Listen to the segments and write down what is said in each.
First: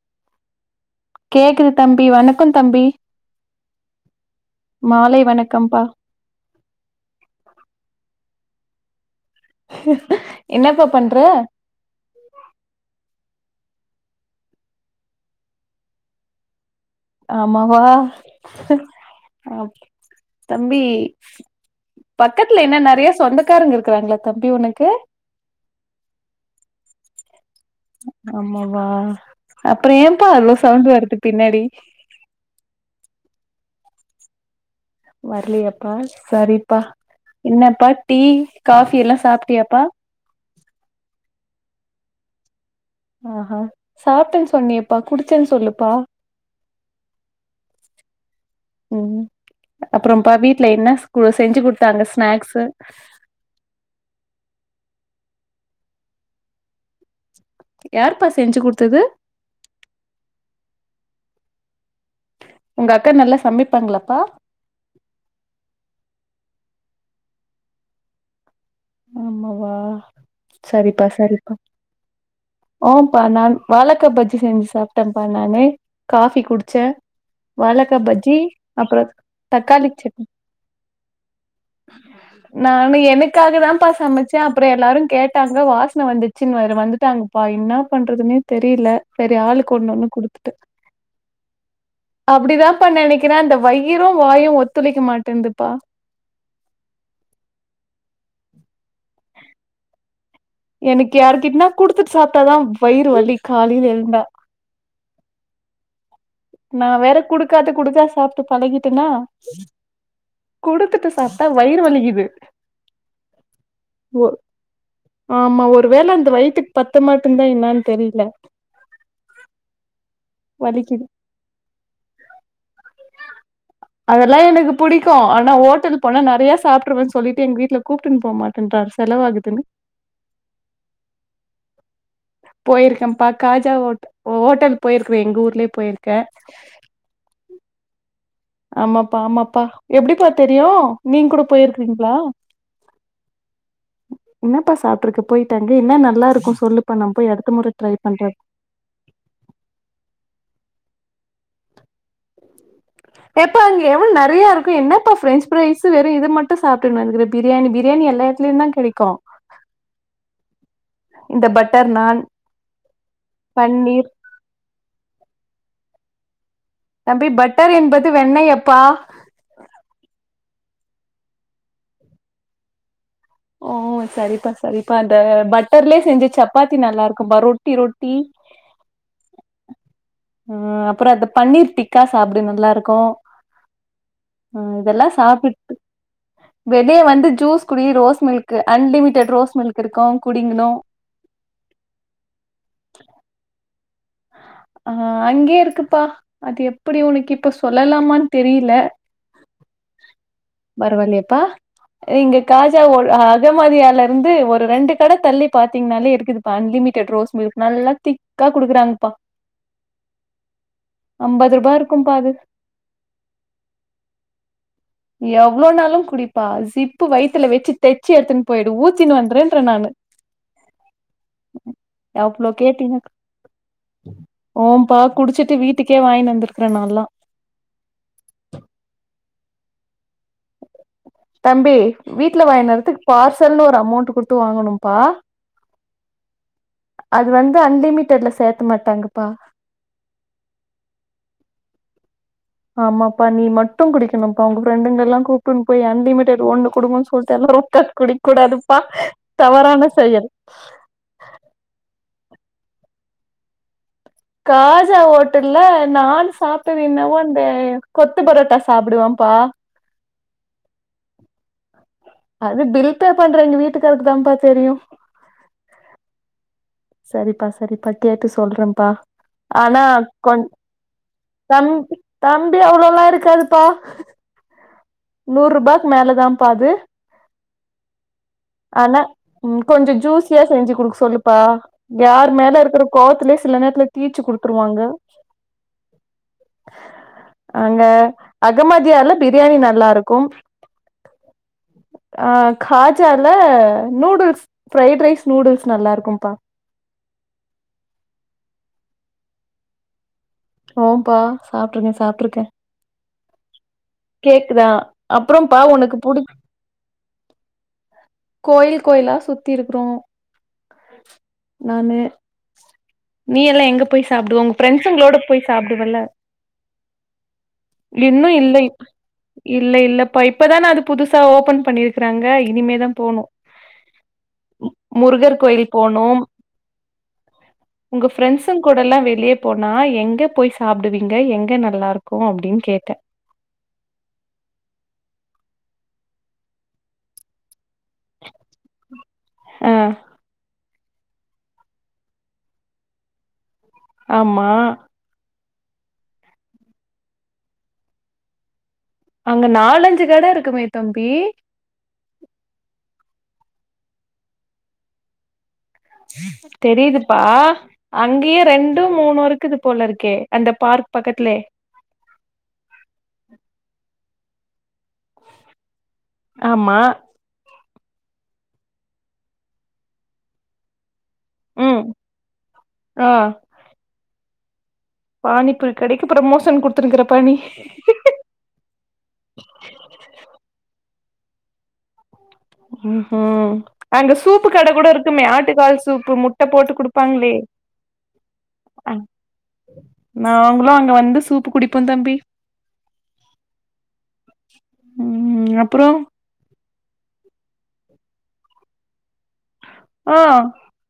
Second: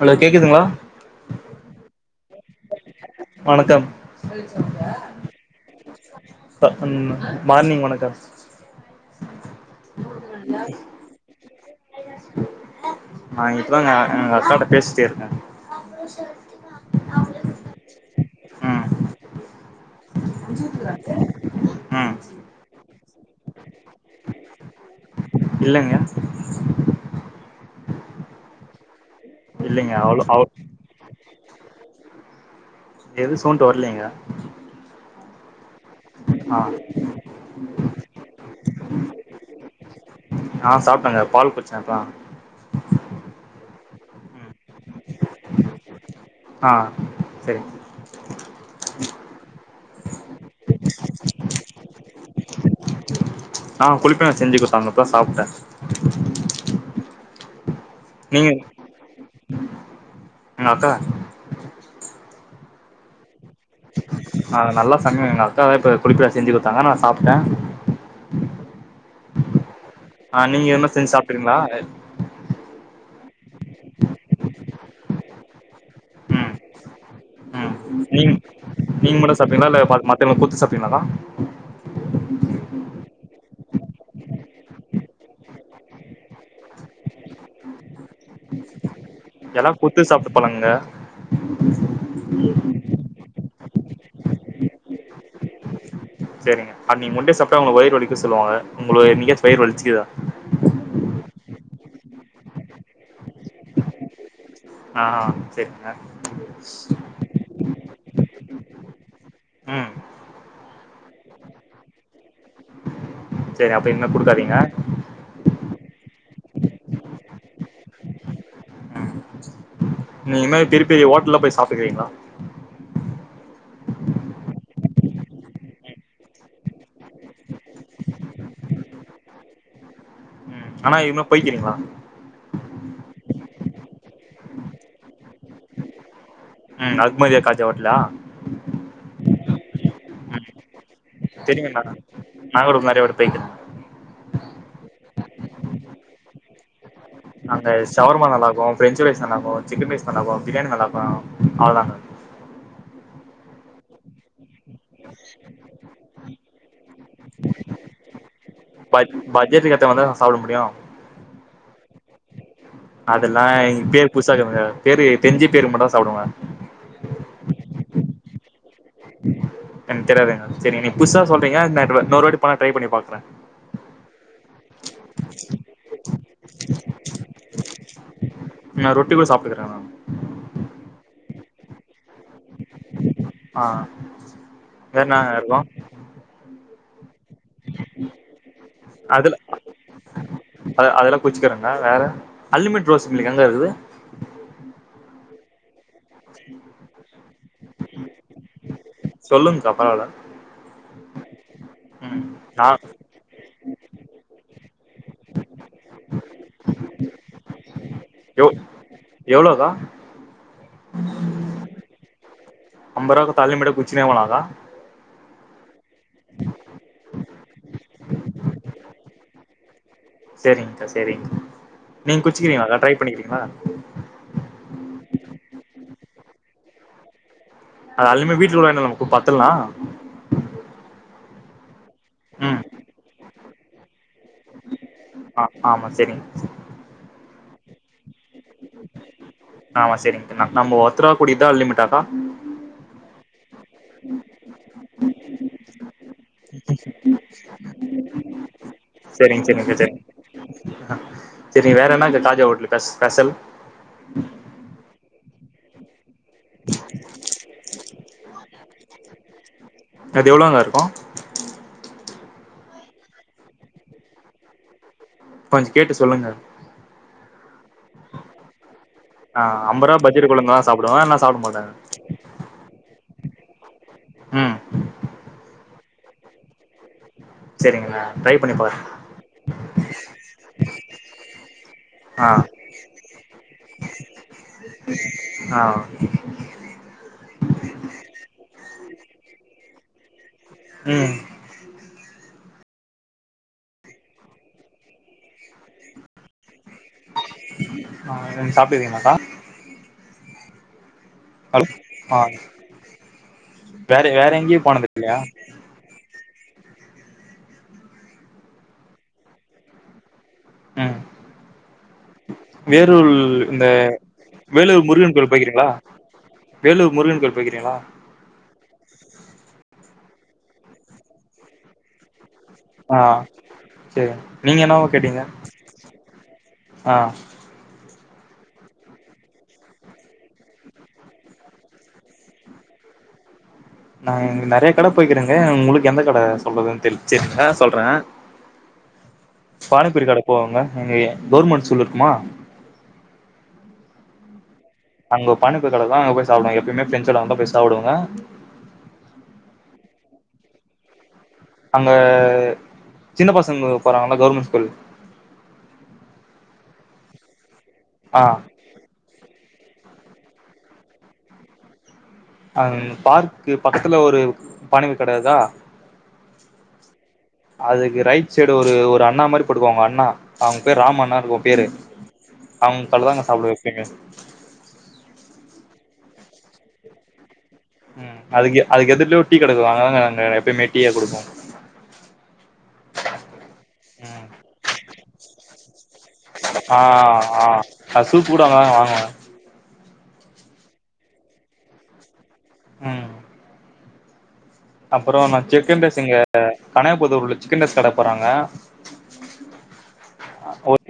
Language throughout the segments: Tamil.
ஹலோ கேக்குதுங்களா கேக்குது தம்பி வணக்கம் தம்பி வணக்கம் மாலை வணக்கம்ப்பா அ ம் மார்னிங் வணக்கம் என்னப்பா பண்ற [inaudible] நா இப்பதான்ங்க எங்க அக்காகிட்ட பேசிட்டே இருக்க ஆமாவா ஆ தம்பி ம் பக்கத்துல என்ன நெறைய சொந்தக்காரங்க இருக்கிறாங்களா தம்பி உனக்கு இல்லங்க ஆமாவா அப்பற இல்லைங்க ஏயப்பா அவ்ளோ சவுண்ட் வருது பின்னாடி எதும் சவுண்ட் வரலங்க வரலியாப்பா ஆ சரிப்பா என்னப்பா டீ காஃபி எல்லா சாப்ட்டியாப்பா ஆஹ்ன் சாப்ட்டங்க்கா பால் குடிச்ச இப்பதா ஆஹான் ம் சாப்பிட்டன்னு சொன்னியேப்பா குடிச்சன்னு சொல்லுப்பா சேரிங்க ம் அப்பறம்ப்பா வீட்டுல என்ன செஞ்சு குடுத்தாங்க ஸ்நாக்ஸு ஆஹ்ன் குளிப் பனியார செஞ்சு கொடுத்தாங்க இப்பதா சாப்ட்ட யார்ப்பா நீங்க செஞ்சு குடுத்தது எங்க அக்கா உங்க அக்கா நல்லா சமைப்பாங்களாப்பா ஆஹ்ன் நல்லா சமைக்கும் எங்க அக்கா தா இப்போ குளிப்பனியார செஞ்சு கொடுத்தாங்க நா சாப்ட்ட ஆமாவா ஆஹ நீங்க எதுன செஞ்சு சாப்ட்டுறீங்களா ஓம்ப்பா நான் வாழைக்கா பஜ்ஜி செஞ்சு சாப்பிட்டன்ப்பா நானு காஃபி ம் குடிச்ச ம் வாழக்கா நீங் பஜ்ஜி அப்றோ நீங்க மட்டு சாப்ட்டீங்களா இல்ல தக்காளி சட்னி மத்தவங்களுக்கு குடுத்து சாப்ட்டீங்களாக்கா [inaudible] நானு எனக்காக தாப்பா சமைச்சே அப்றோ எல்லாரு கேட்டாங்க வாசன வந்துச்சுனு வர வந்துட்டாங்க அப்பா என்ன பண்றதுன்னே தெரியல செரி எல்லா ஆளுக்கு ஒன்னு ஒன்னு குத்து சாப்ட்டு குடுத்துட்டே பழகுங்க அப்டிதாப்பா நெனைக்கிறே அந்த வயிரு வாயு ஒத்துழைக்க மாட்டேன்ந்துப்பா செரிங்க அ நீங்க முட்டே சாப்ட்டா உங்களுக்கு வயிறு வலிக்குனு சொல்லுவாங்க உங்களுக்கு என்னைக்காச்சு வயிறு வலிச்சிக்குதா எனக்கு யாருக்கிட்டனா குடுத்துட்டு சாப்ட்டாதா வயிறு வலி காலைல எழுந்தா ஆ செரிங்க நா வேற குடுக்காது குடுத்தா சாப்ட்டு பழகிட்டேனா ம் குடுத்துட்டு சாப் பிட்டா வயிறு வலிக்குது சேரி அப்ப இனிமே ஒ குடுக்காதீங்க ஆமா ஒருவேள அந்த வயித்துக்கு பத்த மாட்டுன்தா என்னானு தெரியல ம் இனிமே திருப்பி வலிக்குது ஓட்டல்ல போய் சாப்ட்டுக்கிறீங்களா [inaudible] அதெல்லா எனக்கு புடிக்கு ஆனா ஓட்டல் போனா நெறையா சாப்ட்ருவேன்னு சொல்லிட்டு எங்க வீட்ல கூட்டுன்னு போக மாட்டேன்றாரு செலவாகுதுன்னு ம் ஆனா இதுமாறி போய்க்கிறீங்களா போயிருக்கேப்பா காஜா ஓட் ஓட்டல் போயிருக்குறே எங்க ஊர்லயே போயிருக்கே ம் அக்மதியா காஜா ஓட்டலா ஆமாப்பா ஆமாப்பா எப்டிப்பா ம் தெரியு நீங்க கூட தெரியுங்கண்ணா போயிருக்கிறீங்களா நாங்க கூட நெறைய வாட்டி போய்க்கிறோ என்னப்பா சாப்ட்டுருக்கு போயிட்டு அங்க என்ன நல்லாருக்கு சொல்லுப்பா நா போய் அடுத்த முற ட்ரை பண்றே பிரென்ச் ஃபரைஸ் நல்லாருக்கு சிக்கன் ரைஸ் நல்லாக்கு பிரியாணி நல்லாக்கு அவ்ளதாங்க ஏப்பா அங்க எவ்ளோ நெறையா இருக்கு என்னப்பா ஃபிரெஞ்ச் ஃபிரரைஸ் வெறு இது மட்டு சாப்பிட்டு இருக்கிறே பிரியாணி பிரியாணி எல்லா எடத்துலயுந்தா கெடைக்கு பட் பட்ஜெட்டுக்கு ஏத்த மாரிதான நா சாப்பிட முடியு இந்த பட்டர் நான் அதெல்லா பன்னீர் பேரு புதுசாக்குதுங்க பேரு தெரிஞ்ச பேரு மட்டுதா சாப்டுவே தம்பி பட்டர் என்பது வெண்ணையப்பா எனக்கு தெரியாதுங்க சேரிங்க நீங்க புதுசா சொல்றீங்க நா இன்னொரு வாட்டி போனா ட்ரை பண்ணி பாக்குறே ஓ செரிப்பா செரிப்பா அந்த பட்டர்லே செஞ்ச சப்பாத்தி நல்லா இருக்கும்பா ரொட்டி ரொட்டி நா ரொட்டி கூட சாப்பிட்டுக்கிறேனா ம் அப்றோ அந்த பன்னீர் டிக்கா சாப்பிடு நல்லாருக்கு ஆ ம் வேற இதெல்லா என்னங்க சாப்பிட்டு இருக்கு வெளிய வந்து ஜூஸ் குடி rose milk unlimited rose milk இருக்கு குடிங்கணு வச்சுக்கறேங்க வேற அன்லிமிட் ரோஸ் மில்க் எங்க இருக்குது ஆ அங்கயே இருக்கு ப்பா அது எப்டி உனக்கு இப்ப சொல்லலாமான்னு தெரியல சொல்லுங்க்கா பரவால்ல பரவாலயாப்பா ம் இங்க நா காஜா ஓ ஆ அகமதியால இருந்து ஒரு ரெண்டு கட தள்ளி பாத்தீங்கனாலே இருக்குதுப்பா அன்லிமிடட் ரோஸ் மில்க் நல்லா திக்கா குடுக்குறாங்க எவ்ளோகா அம்பது ரூபா இருக்கும்பா அது அம்பது ரூவா குடுத்தா அன்லிமிட்டா குடுச்சிட்டே இருக்கலாமப்பா எவ்ளோனாலு குடிப்பா சிப்பு வயித்துல வச்சு தெச்சு எடுத்துன்னு போயிடு ஊத்தின்னு வந்துருன்றே நானு சேரிங்கா சேரி சேரிங்கா நீங்க எவ்ளோ குச்சிக்கிறீங்களாக்கா ட்ரை கேட்டீங்க பண்ணிக்கிறீங்களா ஓம்பா குடிச்சிட்டு வீட்டுக்கே வாங்கினு வந்திருக்கறே நான்லா அது அலுமே [unintelligible] வீட்டுல உள்ள என்ன நம்மக்கு பத்தலனா தம்பி வீட்ல ம் வாங்கினு வரதுக்கு பார்சல்னு ஒரு அமௌண்ட் குடுத் து வாங்கணும்ப்பா ஆ ஆமா சரிங்க அது வந்து அன்லிமிடட்ல சேக்க மாட்டாங்கப்பா ஆமா சேரிங்கா நம்ம ஒருத்தரா குடிக்றதுதா அன்லிமிடடாக்கா ஆமாப்பா நீ மட்டு குடிக்கணும்ப்பா உங்க ஃப்ரெண்டுங்கள எல்லா கூப்பிட்டுனு போயி அன்லிமிடட் ஒன்னு குடுங்கன்னு சொல்ட்டு எல்லாரு [unintelligible] குடிக்க கூடாதுப்பா தவறான செயல் சேரிங்க வேற என்னங்க காஜா ஹோட்டல் பெஷ் ஸ்பெஷல் காஜா ஹோட்டல்ல நான் சாப்பிட்டது என்னவோ அந்த கொத்து பரோட்டா சாப்பிடுவேன்ப்பா அது எவ்வளோங்க இருக்கு அது பில் பே பண்ற எங்க வீட்டுக்காருக்கு தாப்பா தெரியு கொஞ்சோ கேட்டு சொல்லுங்க சேரிப்பா சேரிப்பா கேட்டு சொல்றம்ப்பா ஆ ஆனா அம்பரூவா பஜ்ஜில கொஞ் கொழம்பு தா சாப்டுவே இல்லனா சாப்ட மாட்டே தம் தம்பி அவ்ளோல்லா இருக்காதுப்பா ம் நூறு ரூபாக்கு மேலதாம்ப்பா அது சேரிங்கலா ஆனா கொஞ்சோ ஜூசியா செஞ்சு குடுக்க சொல்லுப்பா ஆ யார் மேல இருக்கற கோவத்துலயே சில நேரத்துல தீச்சு குடுத்துருவாங்க ஆ அங்க அகமதியார்ல பிரியாணி நல்லாருக்கு ம் ஆ காஜால நூடுல்ஸ் ஃப்ரைட் ரைஸ் நூடுல்ஸ் நல்லாருக்கும்ப்பா ஆ நீங்க சாப்ட்டுருக்கீங்களாக்கா ஓம்பா ஹலோ சாப்ட்ருக்கே ஆ சாப்ட்ருக்கே வேற வேற எங்கேயு கேக்குதா போனது இல்லையா அப்றம் பா உனக்கு புடிச் கோயில் கோயிலா சுத்திருக்கிறோ ம் நானு வேலூர் நீ எல்லா இந்த எங்க போய் சாப்பிடுவ உங்க வேலூர் முருகன் ஃபிரெண்ட்ஸுங்களோட கோயில் போய் போய்க்கிறீங்களா சாப்டுவல்ல வேலூர் முருகன் கோயில் போயிருகீங்களா இன்னு இல்லை இல்ல இல்லப்ப இப்பதானா அது புதுசா ஓபன் பண்ணிருக் க்கறாங்க இனிமேதா ஆ போனு சேரி நீங்க என்னவோ கேட்டீங்க முருகர் கோயில் போனு ஆ உங்க ஃப்ரெண்ட்ஸுங்க கூட எல்லா வெளியே போனா எங்க போய் சாப்டுவீங்க எங்க நல்லா இருக்கு அப்டின்னு கேட்டே நா இங்க நெறைய கட போய்கிறேங்க உங்களுக்கு எந்த கட சொல்லறதுன்னு தெரி சேரி ஆ சொல்றே ஆ பானிப்புரி கட போவாங்க அங்க கவர்மெண்ட் ஸ்கூல் இருக்குமா ஆமா அங்க பணிப்புரி கட இருக்கு அங்க போய் சாப்டுவங்க எப்பயுமே பிரெண்டசோட அங்க தா போய் சாப்டுவங்க அங்க நாலஞ்சு கட இருக்குமே தம்பி அங்க சின்ன பசங்க போறாங்கா கவர்மெண்ட் ஸ்கூல் தெரியுதுப்பா ஆ அங்கயே ரெண்டு மூணு இருக்குது போல இருக்கே அந்த பார்க் பக்கத்துலே ஆ பார்க்கு பக்கத்துல ஒரு மாரி பூரி கட இருக்கா ஆமா அதுக்கு ரைட் சைடு ஒரு ஒரு அண்ணா மாரி போட்டுருக்கு அவங்க அண்ணா அவங்க பேர் ராம் அண்ணானு [unintelligible] பேரு ம் அவங்க ஆ கடைலதா நா சாப்டுவே எப்பிமே பானி பூரி கடைக்கு புரமோஷன் குடுத்துருக்கறப்பா நீ ம் அதுக்கு அதுக்கு எதுரலய ஒரு டீ கட இருக்கு அங்கதங்க நாங்க எப்பயுமே டீய குடிப்போ ம்ஹும் அங்க ம் சூப்பு கட கூட இருக்குமே ஆட்டுக்கால் சூப்பு முட்ட போட்டு ஆ குடுப்பாங்களே ஆ அது சூப் கூட அங்கதாங்க வாங்குவ நாங்களு அங்க வந்து சூப்பு குடிப்போ தம்பி ம் அப்றோ ம் சிக்கன் அப்றோ ரைஸ் இங்க கனையபுத்தூர்ல சிக்கன் ரைஸ் கட போட்றாங்க ஆ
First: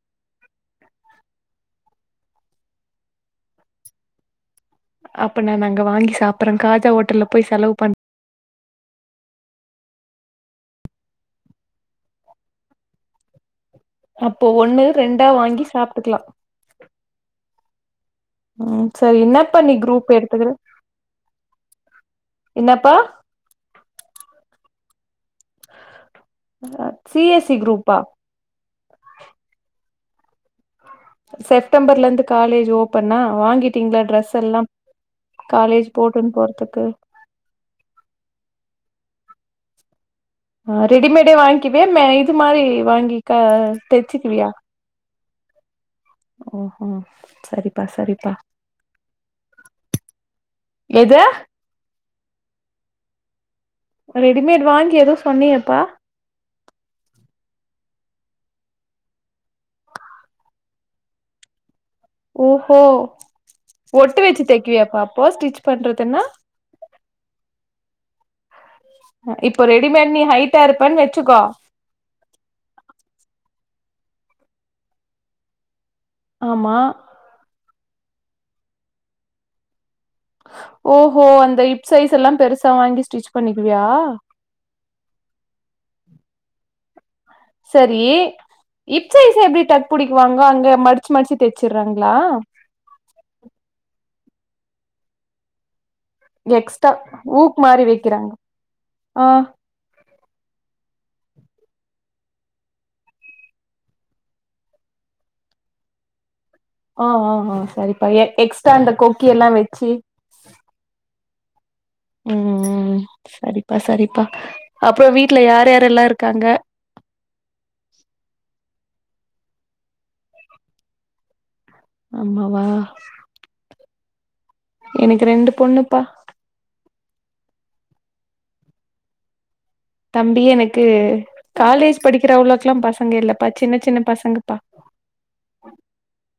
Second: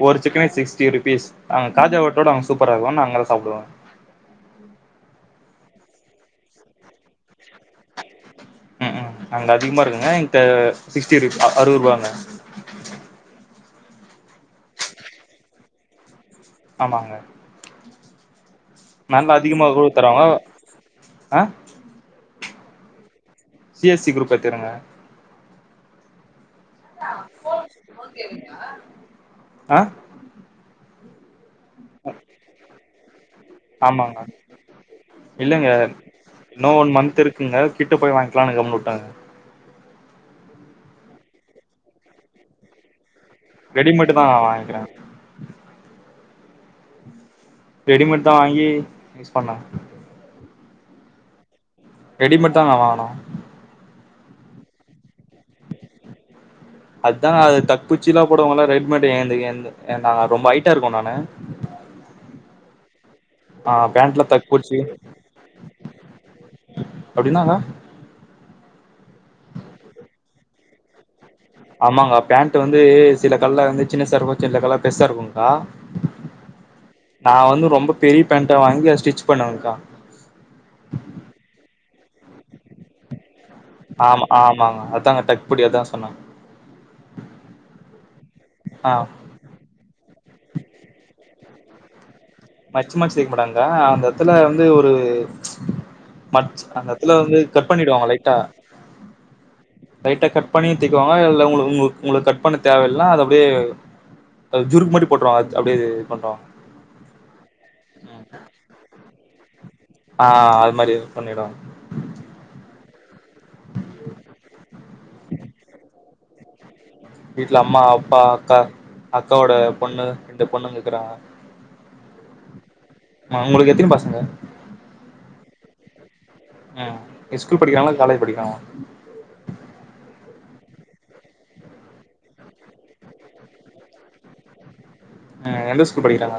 ஒரு சிக்கன் ரைஸ் சிக்ஸ்டி ருபீஸ் அங்க காஜாஓட்டோட அங்க சூப்பரா இருக்கு நா அங்கதா சாப்டுவோ அப்ப நானு அங்க வாங்கி சாப்ட்டுறே காஜா ஹோட்டல்லல போய் செலவு பண் ம் ம் அங்க அதிகமா இருக்குங்க இந்த சிக்ஸ்டி ருபீஸ் அறுவது ரூபாங்க அப்போ ஒண்ணு ரெண்டா வாங்கி சாப்பிட்டுக்கலா ஆமாங்க ம் செரி நல்லா என்னப்பா அதிகமா நீ கூட குரூப் தராங்க எடுத்துக்கற ஆ என்னப்பா சி எஸ் சி குரூப் எத்துக்கரங்க சி எஸ் இ குரூப்பா ஆ செப்டம்பர்ல இருந்து காலேஜ் ஓப்பனா வாங்கி டிங்களா ஆமாங்க டிரெஸ் எல்லா காலேஜ் போட்டுன்னு போறதுக்கு ங்க கிட்ட போய் வாங்கிக்கலான்னு கம்னு விட்டாங்க ஆ ரெடிமேடே வாங்க்கிவியா இது மாரி வாங்கி ரெடிமேட் தா தெச்சுக்குவியா வாங்கிக்கிறே ம்ஹூம் செரி ரெடிமேட் தா வாங்கி யூஸ் பண்ணே எது ரெடிமேட் தா நா வாங்ணு ரெடிமேட் வாங்கி எதோ சொன்னீயேப்பா அதுதா அது டக் புடிச்சுலா போடுவாங்கல்ல ரெடிமேட் ஏந்த நா ரொம்ப ஹட்டா இருக்கு நானு ஓஹோ ஆ ஒட்டு பேண்ட்ல வெச்சு தக்பூச்சி தைக்குவியாப்பா அப்போ ஸ்டிச் பண்றதுன்னா அப்டின்னாங்க இப்ப ரெடிமேட் நீ ஹைட்டா இருப்பேன்னு வெச்சுக்கோ ஆமாங்கா பேண்ட்டு வந்து சில கட்ல வந்து சின்ன [unintelligible] பெர்சா இருக்குங்க்கா ஆமா நா வந்து ரொம்ப பெரிய பேண்டா வாங்கி அத ஸ்டிச் பண்வேக்கா ஓஹோ அந்த ஹிப் சைஸ் எல்லா பெருசா வாங்கி ஸ்டிச் பண்ணிக்குவியா ஆமா ஆமாங்க அதாங்க டக் புடி அதா சொன்ன செரி ஆ இப்சைஸ் எப்டி டக் புடிக்குவாங்க அங்க மடிச்சு மடிச்சு தைச்சறாங்களா மடிச்சு மடிச்சு தெக்க மாட்டாங்க்கா அந்த எத்துல வந்து ஒரு மச் அந்த எக்ஸ்ட்ரா யத்துல வந்து ஊக் கட் மாரி பண்ணிடுவாங்க வைக்கிறாங்க லைட்டா ஆ லைட்டா கட் பண்ணியு திக்குவாங்கலா இல்ல உங்ளுக்கு உங்ளுக்கு உங்களுக்கு கட் பண்ண தேவயில்லனா அது அப்டியே அது ஜுருக்கு மாரி போட்றவா அது அப்டியே பண்றோ ஆ ஆ ஆ சரிப்பா எக்ஸ்டரா அந்த கொக்கி எல்லா வச்சி ஆ அது மாரி எதுவு பண்ணிடுவாங்க ம் சரிப்பா சரிப்பா அப்புறோ வீட்ல யார் யாரெல்லா இருக்காங்க வீட்ல அம்மா அப்பா அக்கா அக்காவோட பொண்ணு ரெண்டு பொண்ணுங்க இருக்குறாங்க ஆமாவா ஆ ஒங்களுக்கு எத்தினி பசங்க எனக்கு ரெண்டு பொண்ணுப்பா ம் எஸ்கூல் படிக்கிறாங்களா காலேஜ் படிக்கிறாங்களா தம்பி எனக்கு காலேஜ் படிக்கிற அவ்ளவுக்குலா பசங்க இல்லப்பா சின்ன சின்ன பசங்கப்பா ஆ எந்த ஸ்கூல் படிக்கிறாங்க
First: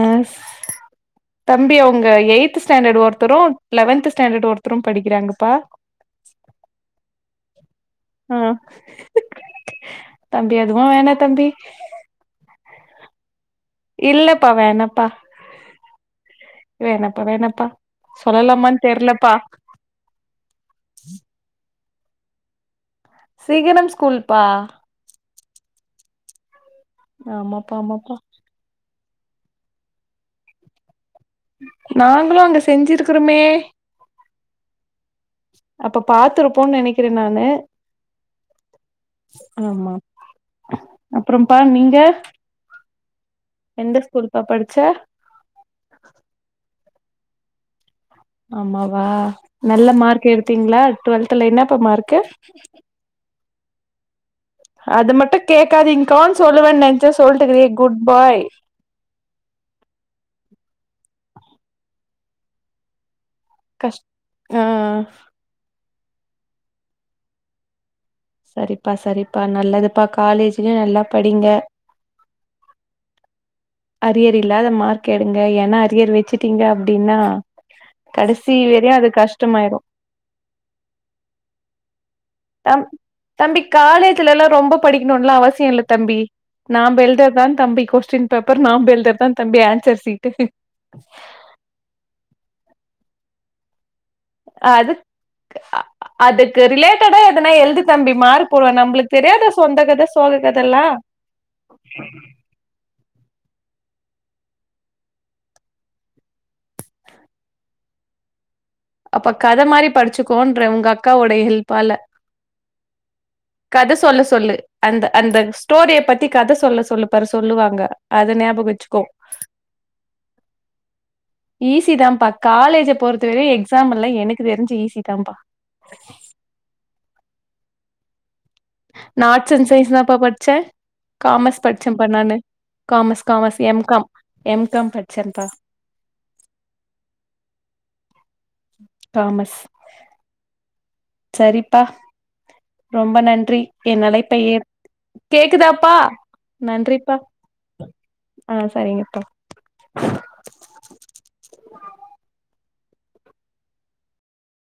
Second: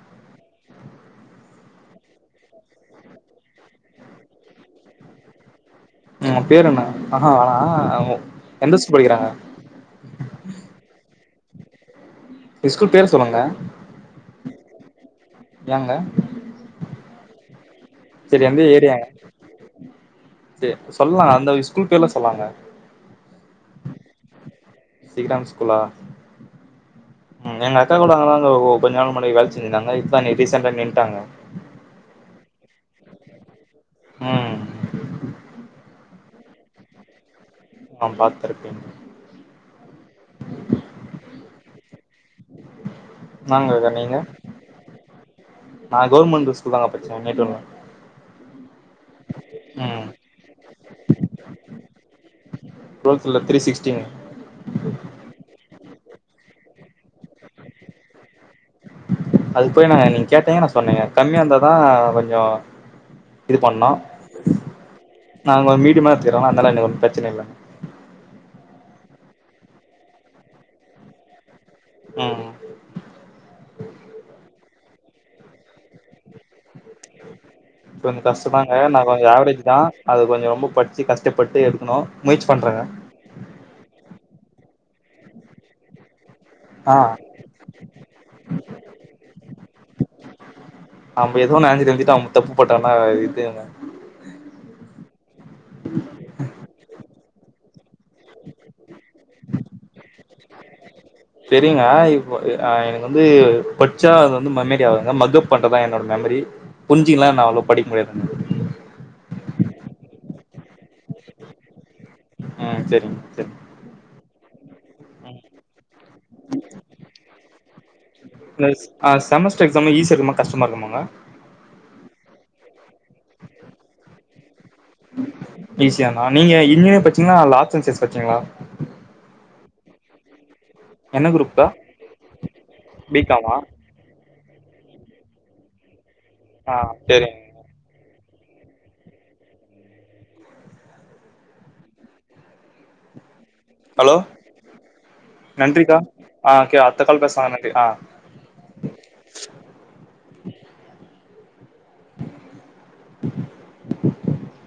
ஆஸ் தம்பி அவ்ங்க எயித் ஸ்டாண்டர்ட் ஒர்த்தரு லெவன்த் ஸ்டாண்டர்ட் ஒர்த்தரு படிக்கிறாங்கப்பா அவங்க பேரு என்ன ஆ ஹூ வேணா ஆ எந்த ஸ்கூல் படிக்கிறாங்க தம்பி அதுவு வேணா தம்பி எஸ்கூல் பேர் சொல்லுங்க இல்லப்பா வேணாப்பா ஏங்க வேணாப்பா வேணாப்பா செரி எந்த சொல்லலாமான் ஏரியாங்க தெர்லப்பா செர் சொல்லா அந்த ஸ்கூல் பேர்ல சொல்லாங்க சிகரம் ஸ்கூல்ப்பா சிகரம் ஸ்கூலா ஆமாப்பா எங்க அக்கா கூட ஆமாப்பா அங்கதா ஓ ஓ கொஞ்ச நாள் முன்னாடி வேல செஞ்சிருந்தாங்க இப்ப அங் ரீசெண்டா நின்ட்டாங்க நாங்களு அங்க செஞ்சிருக்குறோமே ம் அப்ப பாத்துருப்போன் நெனைக் கிறே நானு அ பாத்திருப்பீங்க ஆமா அப்புறோம்பா நீங்க நாங்கக்கா எந்த நீங்க ஸ்கூல்ப்பா படிச்ச நா கவுர்மெண்ட் ஸ்கூல் தாங்க பட்ச்சே நேட்டூர்ல ஆமாவா நல்ல மார்க் எடுத்தீங்களா டுவெல்த்ல என்னப்பா மார்க்கு டுவெல்த்ல த்ரிசிக்ஸ்டீன் அது மட்டு கேக்காதிங்க்கான் சொல்லுவே நென்ச்சே சொல்லிட்ருக்கியே குட் பாய் அதுக்கு போய் நா நீங்க கேட்டீங்க நா சொன்னேங்க கம்மியா இருந்தாதா கொஞ்சோ இது பண்ணோ கஷ் ஆ நாங் கொ மீடியமா எடுத்துக்கிறோன அதனால எனக்கு ஒன்னு பிரச்சன இல்ல சரிப்பா சரிப்பா நல்லதுப்பா காலேஜ்லயு நல்லா படிங்க ம் அரியர் இல்லாத மார்க் எடுங்க ஏன்னா அரியர் வச்சுட்டீங்க அப்டின்னா கொஞ்சொ கஷ்ட கடைசி தாங்க வரையு நா அது கொஞ்சொ ஆவ்ரேஜ் தா கஷ்டமாயிரு அது கொஞ்சோ ரொம்ப படிச்சி கஷ்டப்பட்டு எடுக்கணு முயற்சி பண்றேங்க தம் தம்பி காலேஜ்ல எல்லா ரொம்ப படிக்கணுன்லா அவசிய இல்ல தம்பி ஆ நாம்பெல்தர் தா தம்பி கொஸ்டின் பேப்பர் நாம்பெல்தர் தா தம்பி ஆன்சர் சீட்டு நம்ப எதோ ஒன்னு ஆன்ஸர் எழுதிட்டு அவங்க தப்புப்போட்டனா இது என்ன அதுக்கு அ அதுக்கு ரிலேட்டடா எதனா எழுதி தம்பி மார் போடுவ நம்புளுக்கு தெரியாத தம்பி சொந்த கத சோக கதை எல்லா செரிங்க இப்ப அ எனக்கு வந்து பச்சா அ வந்து மெமரி ஆகுதுங்க மக்கப் பண்றதுதா என்னோட மெமரி புரிஞ்சிக்கிலா என்ன அவ்ளோ படிக்க முடியாதுங்க அப்ப கத மாரி படிச்சுக்கோன்றே உங்க அக்காவோட ஹெல்ப்பால ம் சேரிங் கத சொல்ல சொல்லு அந்த அந்த ம் ஸ்டோரிய பத்தி கத சொல்ல சொல்லு பரு சொல்லுவாங்க அத இந்த ஞாபகம்ச்சுக்கோ ஆ செமஸ்டர் எக்ஸாமே ஈஸி இருக்குமா கஷ்டமா இருக்குமாங்க ஈஸி தாப்பா காலேஜ பொறுத்த வரை எக்ஸாம் எல்லா எனக்கு தெரிஞ்சு ஈஸி தாப்பா ஈஸியானா நீங்க இன்ஜினியர் படிச்சீங்களா லா சன் சயின்ஸ் படிச்சீங்களா நா ஆட்ஸ் அண்ட் சயின்ஸ் தா பாா படிச்சே என்ன காமர்ஸ் குரூப்க்கா படிச்சேப்பா நானு பி காமர்ஸ் காமா commerce M com M com படிச்சேப்பா ஆ சேரிங் தாமஸ் சரிப்பா ரொம்ப நன்றி என் ஹலோ அழைப்பை ஏத் கேக்குதாப்பா நன்றிக்கா ஆ ஓகே அடுத்த நன்றிப்பா கால் பேசலா நன்றி ஆ ஆ சரிங்கப்பா [inaudible]